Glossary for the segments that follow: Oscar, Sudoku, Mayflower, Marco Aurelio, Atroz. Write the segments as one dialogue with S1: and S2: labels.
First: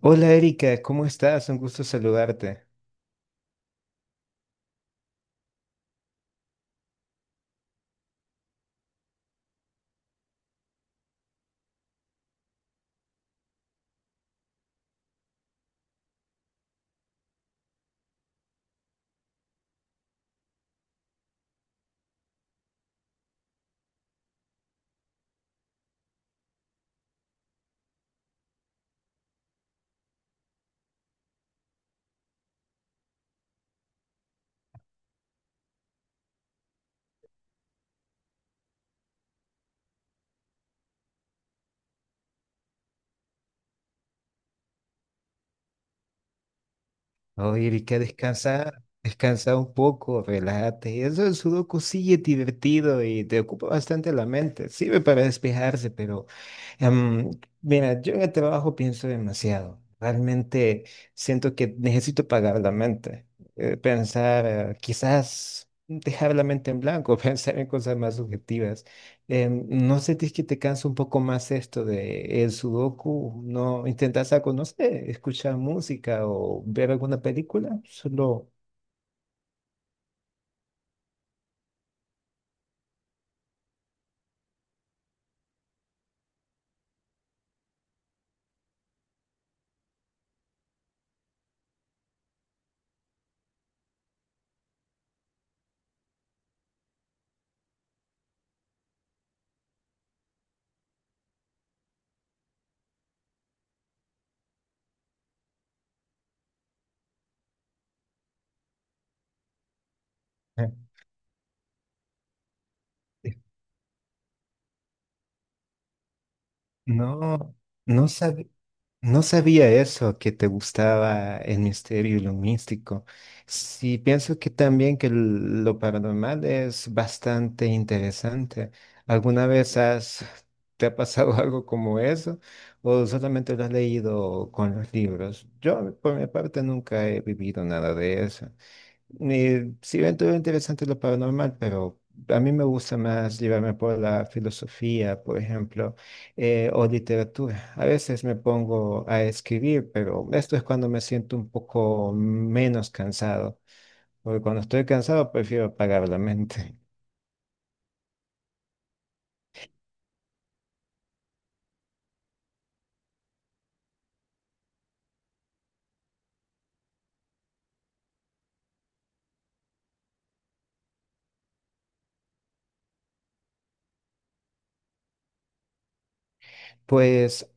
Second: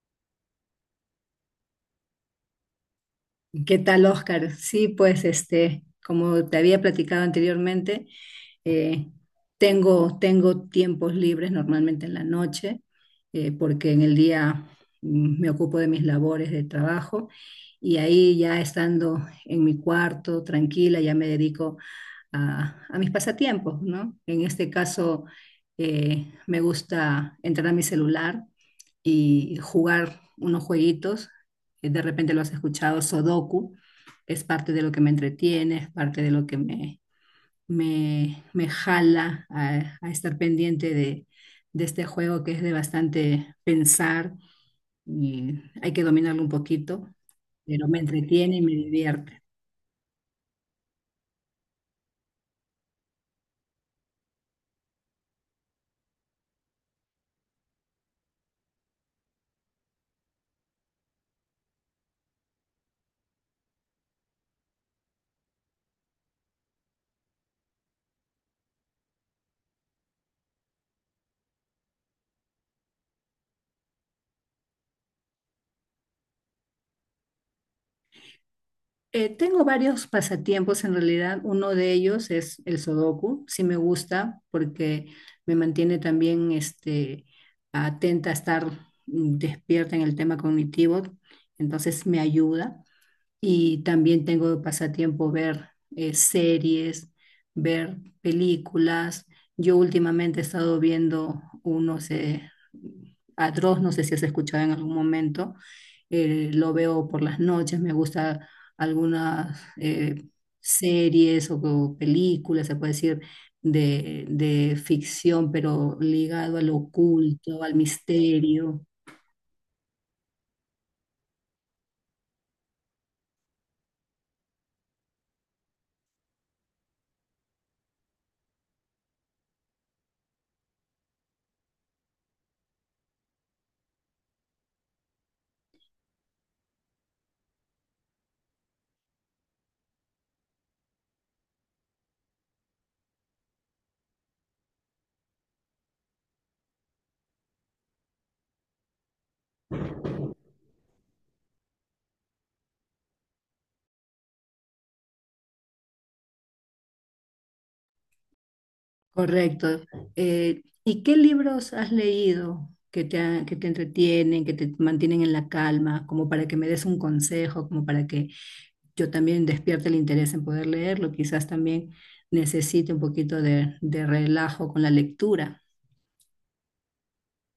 S1: Hola Erika, ¿cómo estás? Un gusto saludarte.
S2: ¿Qué tal, Oscar? Sí, pues este, como te había platicado anteriormente, eh, tengo tiempos libres normalmente en la noche. Porque en el día me ocupo de mis labores de trabajo y ahí ya estando en mi cuarto tranquila, ya me dedico a mis pasatiempos, ¿no? En este caso, me gusta entrar a mi celular y jugar unos jueguitos. De repente lo has escuchado, Sudoku. Es parte de lo que me entretiene, es parte de lo que me jala a estar pendiente de este juego que es de bastante pensar y hay que dominarlo un poquito,
S1: Oye
S2: pero me
S1: Erika,
S2: entretiene y me
S1: descansa,
S2: divierte.
S1: descansa un poco, relájate. Eso del sudoku sí es divertido y te ocupa bastante la mente. Sirve para despejarse, pero em, mira, yo en el trabajo pienso demasiado. Realmente siento que necesito pagar la mente. Pensar, quizás dejar la mente en blanco, pensar en cosas más subjetivas. ¿No sentís que te cansa un poco más esto de el sudoku? ¿No intentas algo, no sé, escuchar música o ver alguna película? Solo,
S2: Tengo varios pasatiempos en realidad. Uno de ellos es el sudoku. Sí me gusta porque me mantiene también atenta a estar despierta en el tema cognitivo. Entonces me ayuda. Y también tengo de pasatiempo ver series, ver películas. Yo últimamente he estado viendo unos Atroz, no sé si has escuchado en algún momento. Lo veo por las noches, me gusta algunas
S1: Eh,
S2: series o películas, se puede decir, de ficción, pero ligado al
S1: no,
S2: oculto, al
S1: no sabía.
S2: misterio.
S1: No sabía eso, que te gustaba el misterio y lo místico. Sí, pienso que también que lo paranormal es bastante interesante. ¿Alguna vez has, te ha pasado algo como eso? ¿O solamente lo has leído con los libros? Yo, por mi parte, nunca he vivido nada de eso. Sí, dentro de interesante lo paranormal, pero a mí me gusta más llevarme por la filosofía, por ejemplo, o literatura. A veces me pongo a escribir, pero esto es cuando me siento un poco menos cansado, porque cuando estoy cansado prefiero apagar la mente.
S2: Correcto. ¿Y qué libros has leído que te entretienen, que te mantienen en la calma, como para que me des un consejo, como para que yo también despierte el interés en poder leerlo? Quizás también necesite un poquito de relajo con la lectura.
S1: Pues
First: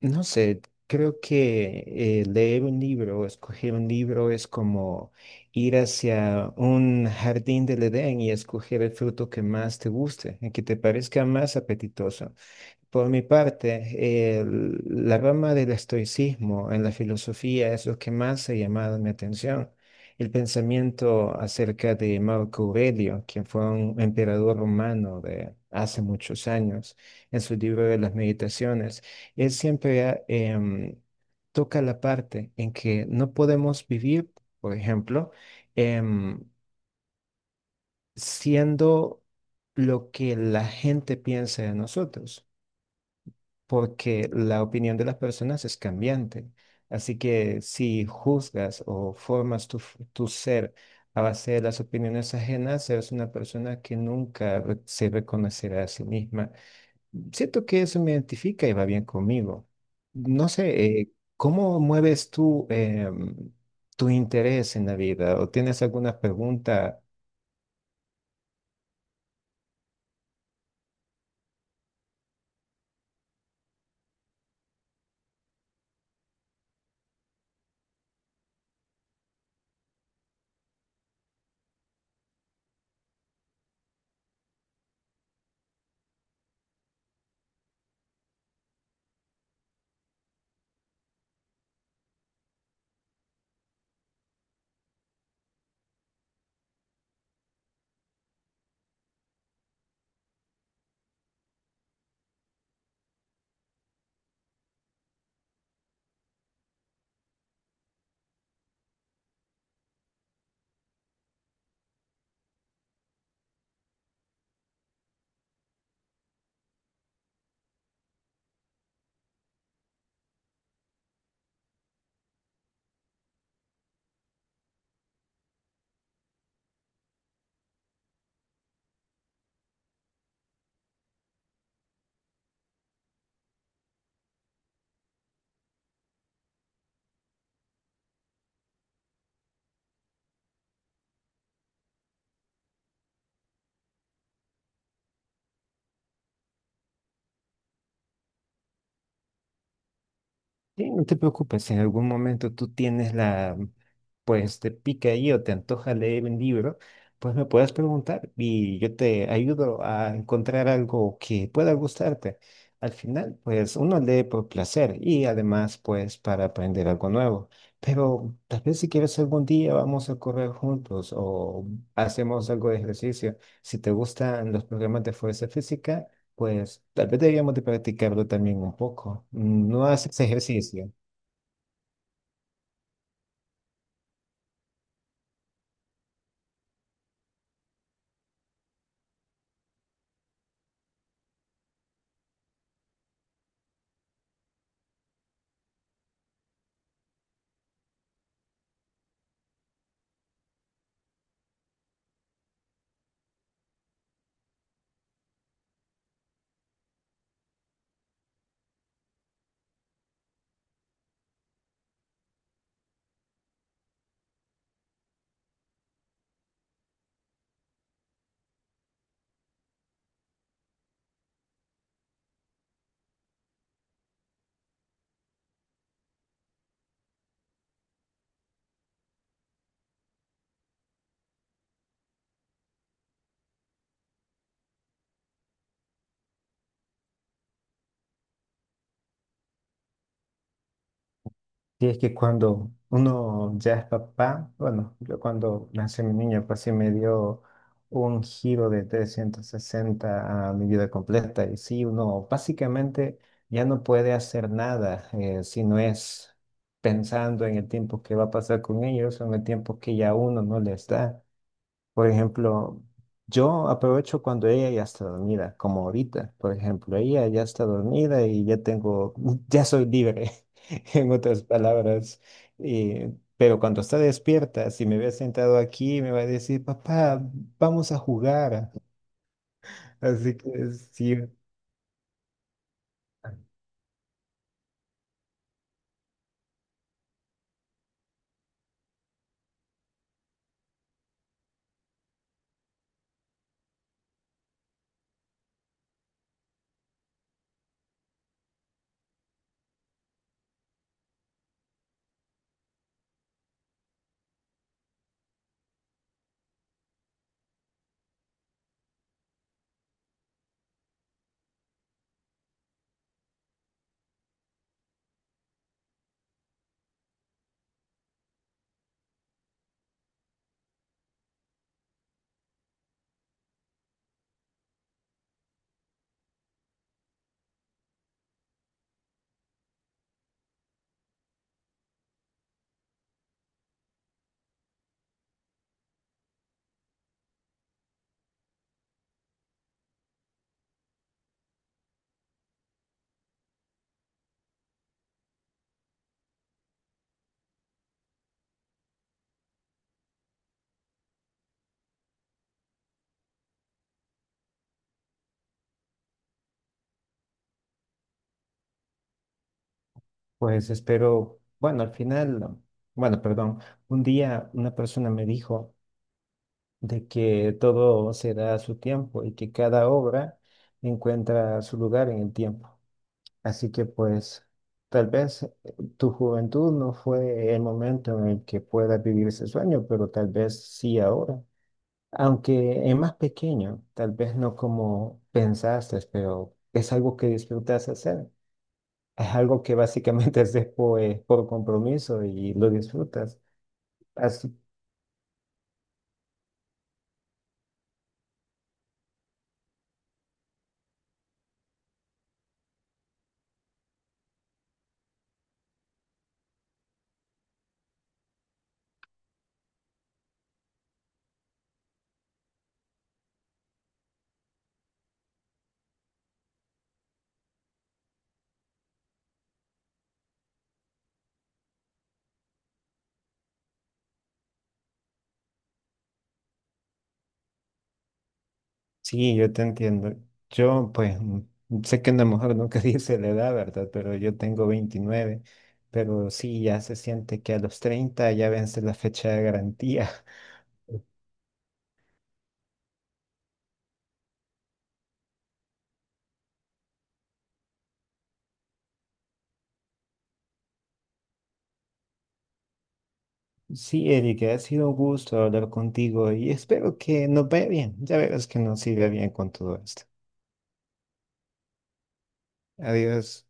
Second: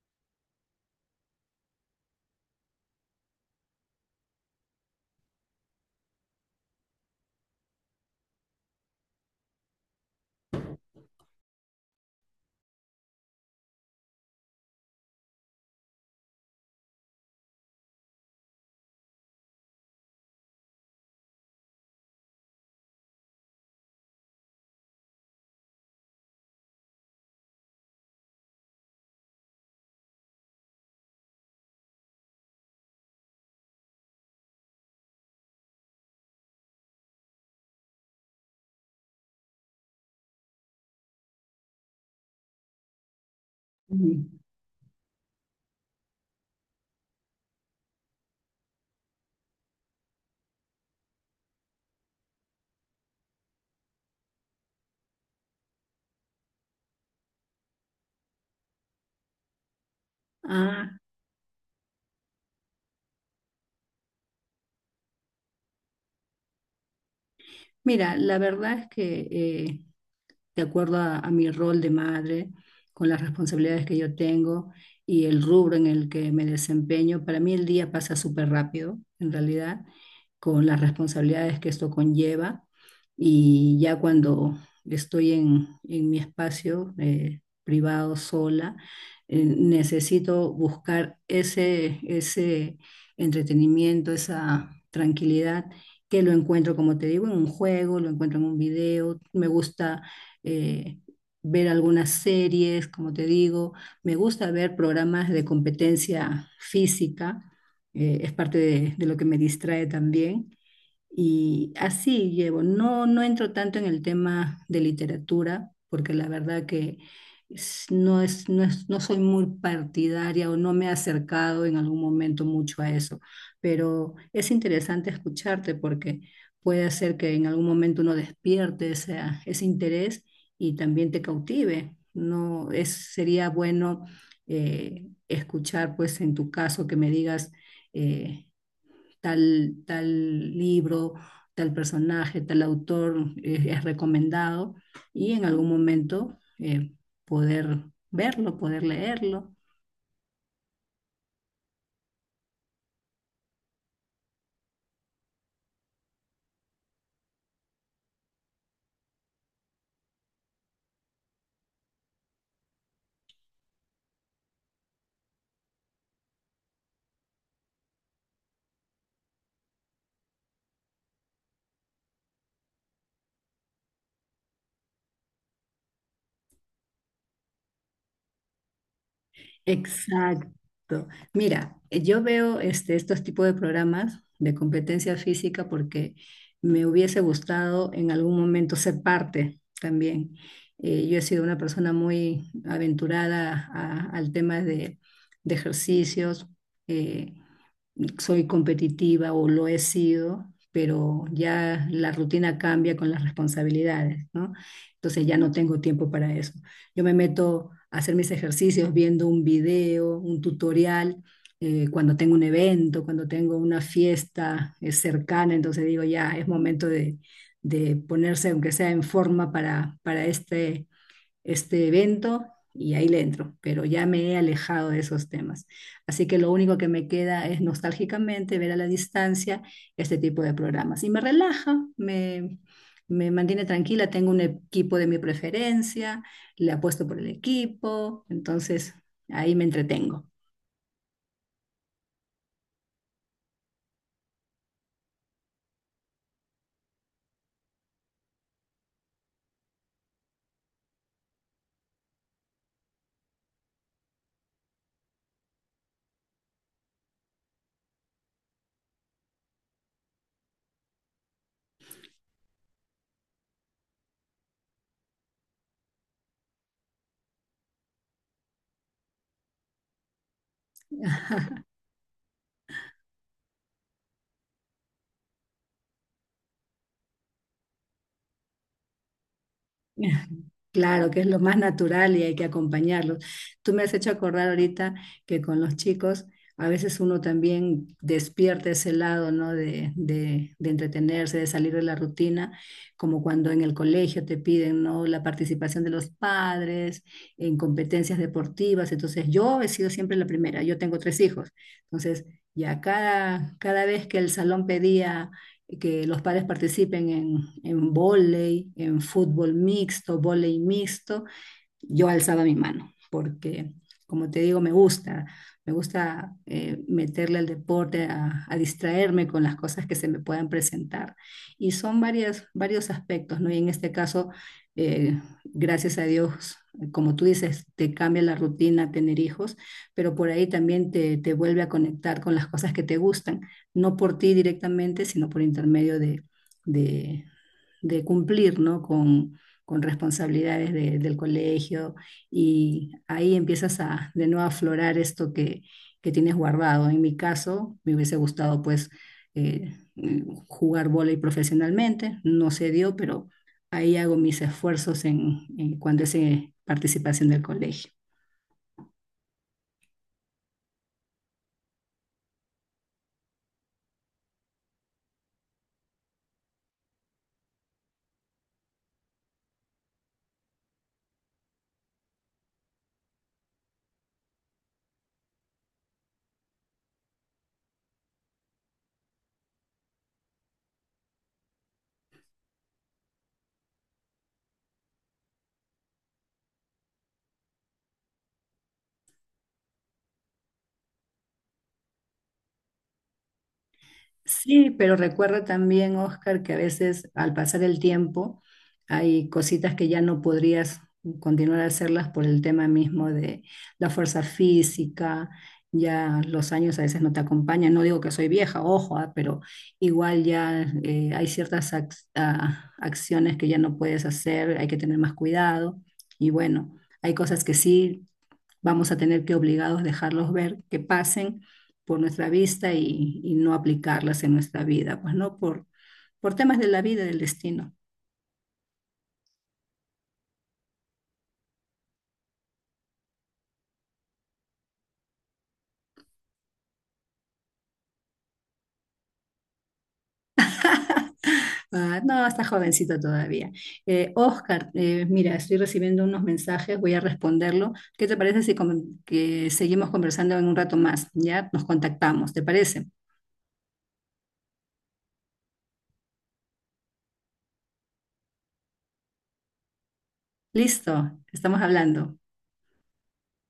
S1: no sé, creo que leer un libro, o escoger un libro es como ir hacia un jardín del Edén y escoger el fruto que más te guste, el que te parezca más apetitoso. Por mi parte, la rama del estoicismo en la filosofía es lo que más ha llamado mi atención. El pensamiento acerca de Marco Aurelio, quien fue un emperador romano de hace muchos años, en su libro de las meditaciones, él siempre ha, toca la parte en que no podemos vivir, por ejemplo, em, siendo lo que la gente piensa de nosotros
S2: Ujú.
S1: porque la opinión de las personas es cambiante. Así que si juzgas o formas tu, tu ser a base de las opiniones ajenas, eres una persona que nunca se reconocerá a sí misma. Siento que eso me identifica y va bien conmigo. No
S2: Ah,
S1: sé, ¿cómo mueves tú tu interés en la vida? ¿O tienes alguna pregunta?
S2: mira, la verdad es que de acuerdo a mi rol de madre, con las responsabilidades que yo tengo y el rubro en el que me desempeño. Para mí el día pasa súper rápido, en realidad, con las responsabilidades que esto conlleva. Y ya cuando estoy en mi espacio privado sola, necesito buscar ese entretenimiento, esa tranquilidad que lo encuentro, como te digo, en un juego, lo encuentro en un video. Me gusta eh, ver algunas series, como te digo. Me gusta ver programas de competencia física. Es parte de lo que me distrae también. Y así llevo. No, no entro tanto en el tema de literatura, porque la verdad que no soy muy partidaria o no me he acercado en algún momento mucho a eso. Pero es interesante escucharte porque puede ser que en algún momento uno despierte ese interés y también te cautive. No es, sería bueno escuchar, pues en tu caso, que me digas. eh, tal libro, tal personaje, tal autor es recomendado y en algún momento poder verlo, poder leerlo.
S1: Sí, no te preocupes, si en algún momento tú tienes la, pues te pica ahí o te antoja leer un libro, pues me puedes preguntar y yo te ayudo a encontrar algo que pueda gustarte. Al final, pues uno lee por placer y además, pues para aprender algo nuevo. Pero tal vez si quieres algún día vamos a correr juntos o hacemos algo de ejercicio. Si te gustan los programas de fuerza física, pues tal vez deberíamos de practicarlo también un poco. Mm, no haces ejercicio.
S2: Exacto. Mira, yo veo este, estos tipos de programas de competencia física porque me hubiese gustado en algún momento ser parte también. Yo he sido una persona muy aventurada al tema de ejercicios. eh, Soy competitiva o lo he sido, pero ya la rutina cambia con las responsabilidades, ¿no? Entonces ya no tengo tiempo para eso. Yo me meto a hacer mis ejercicios viendo un video, un tutorial. Cuando tengo un evento, cuando tengo una fiesta cercana, entonces digo, ya es momento de ponerse, aunque sea en forma, para este evento y ahí le entro, pero ya me he alejado de esos temas. Así que lo único que me queda es nostálgicamente ver a la distancia este tipo de programas. Y me relaja, me mantiene tranquila, tengo un equipo de mi preferencia, le apuesto por el equipo, entonces ahí me entretengo.
S1: Y es que cuando uno ya es papá, bueno, yo cuando nació mi niño, pues sí me dio un giro de 360 a mi vida completa. Y sí, uno básicamente ya no puede hacer nada si no es pensando en el tiempo que va a pasar con ellos o en el tiempo que ya uno no les da. Por ejemplo, yo aprovecho cuando ella ya está dormida, como ahorita, por ejemplo, ella ya está dormida y ya tengo, ya soy libre, en otras palabras. Pero cuando está despierta, si me ve sentado aquí, me va a decir, papá, vamos a jugar. Así que
S2: Claro,
S1: sí,
S2: que es lo más natural y hay que acompañarlos. Tú me has hecho acordar ahorita que con los chicos a veces uno también despierta ese lado, ¿no? De entretenerse, de salir de la rutina, como cuando en el colegio te piden, ¿no? La participación de los padres en competencias deportivas. Entonces, yo he sido siempre la primera, yo tengo tres hijos. Entonces, ya cada vez que el salón pedía que los padres participen en vóley, en fútbol mixto, vóley mixto, yo alzaba mi mano, porque como te digo, me gusta meterle al deporte, distraerme con las cosas que se me puedan presentar. Y son varias, varios aspectos, ¿no? Y en este caso, gracias a Dios, como tú dices, te cambia la rutina tener hijos, pero por ahí también te vuelve a conectar con las cosas que te gustan, no por ti directamente, sino por intermedio de, de cumplir, ¿no? Con responsabilidades del colegio y ahí empiezas a de nuevo a aflorar esto que tienes guardado. En mi caso, me hubiese gustado pues eh, eh, jugar vóley profesionalmente, no se dio, pero ahí hago mis esfuerzos en cuanto es participación del colegio.
S1: pues espero, bueno, al final, bueno, perdón, un día una persona me dijo de que todo se da a su tiempo y que cada obra encuentra su lugar en el tiempo. Así que pues tal vez tu juventud no fue el momento en el que puedas vivir ese sueño, pero tal vez sí ahora. Aunque es más pequeño, tal vez no como pensaste, pero es algo que disfrutas hacer. Es algo que básicamente haces por compromiso y lo disfrutas. Así
S2: Sí, pero recuerda también, Oscar, que a veces al pasar el tiempo hay cositas que ya no podrías continuar a hacerlas por el tema mismo de la fuerza física, ya los años a veces no te acompañan. No digo que soy vieja, ojo, ah, pero igual ya hay ciertas acciones que ya no puedes hacer, hay que tener más cuidado. Y bueno, hay cosas que sí vamos a tener que obligados dejarlos ver que pasen por nuestra vista y no aplicarlas en nuestra vida, pues no por temas de la vida del destino.
S1: sí, yo te entiendo. Yo, pues, mm, sé que una mejor nunca dice la edad, ¿verdad? Pero yo tengo 29. Pero sí, ya se siente que a los 30 ya vence la fecha de garantía.
S2: Ah, no, está jovencito todavía. Oscar, mira, estoy recibiendo unos mensajes, voy a responderlo. ¿Qué te parece si que seguimos conversando en un rato más? Ya nos contactamos, ¿te parece?
S1: Sí, Eric, ha sido un gusto hablar contigo y espero que nos vaya bien. Ya verás que nos siga bien con todo esto.
S2: Listo, estamos hablando.
S1: Adiós.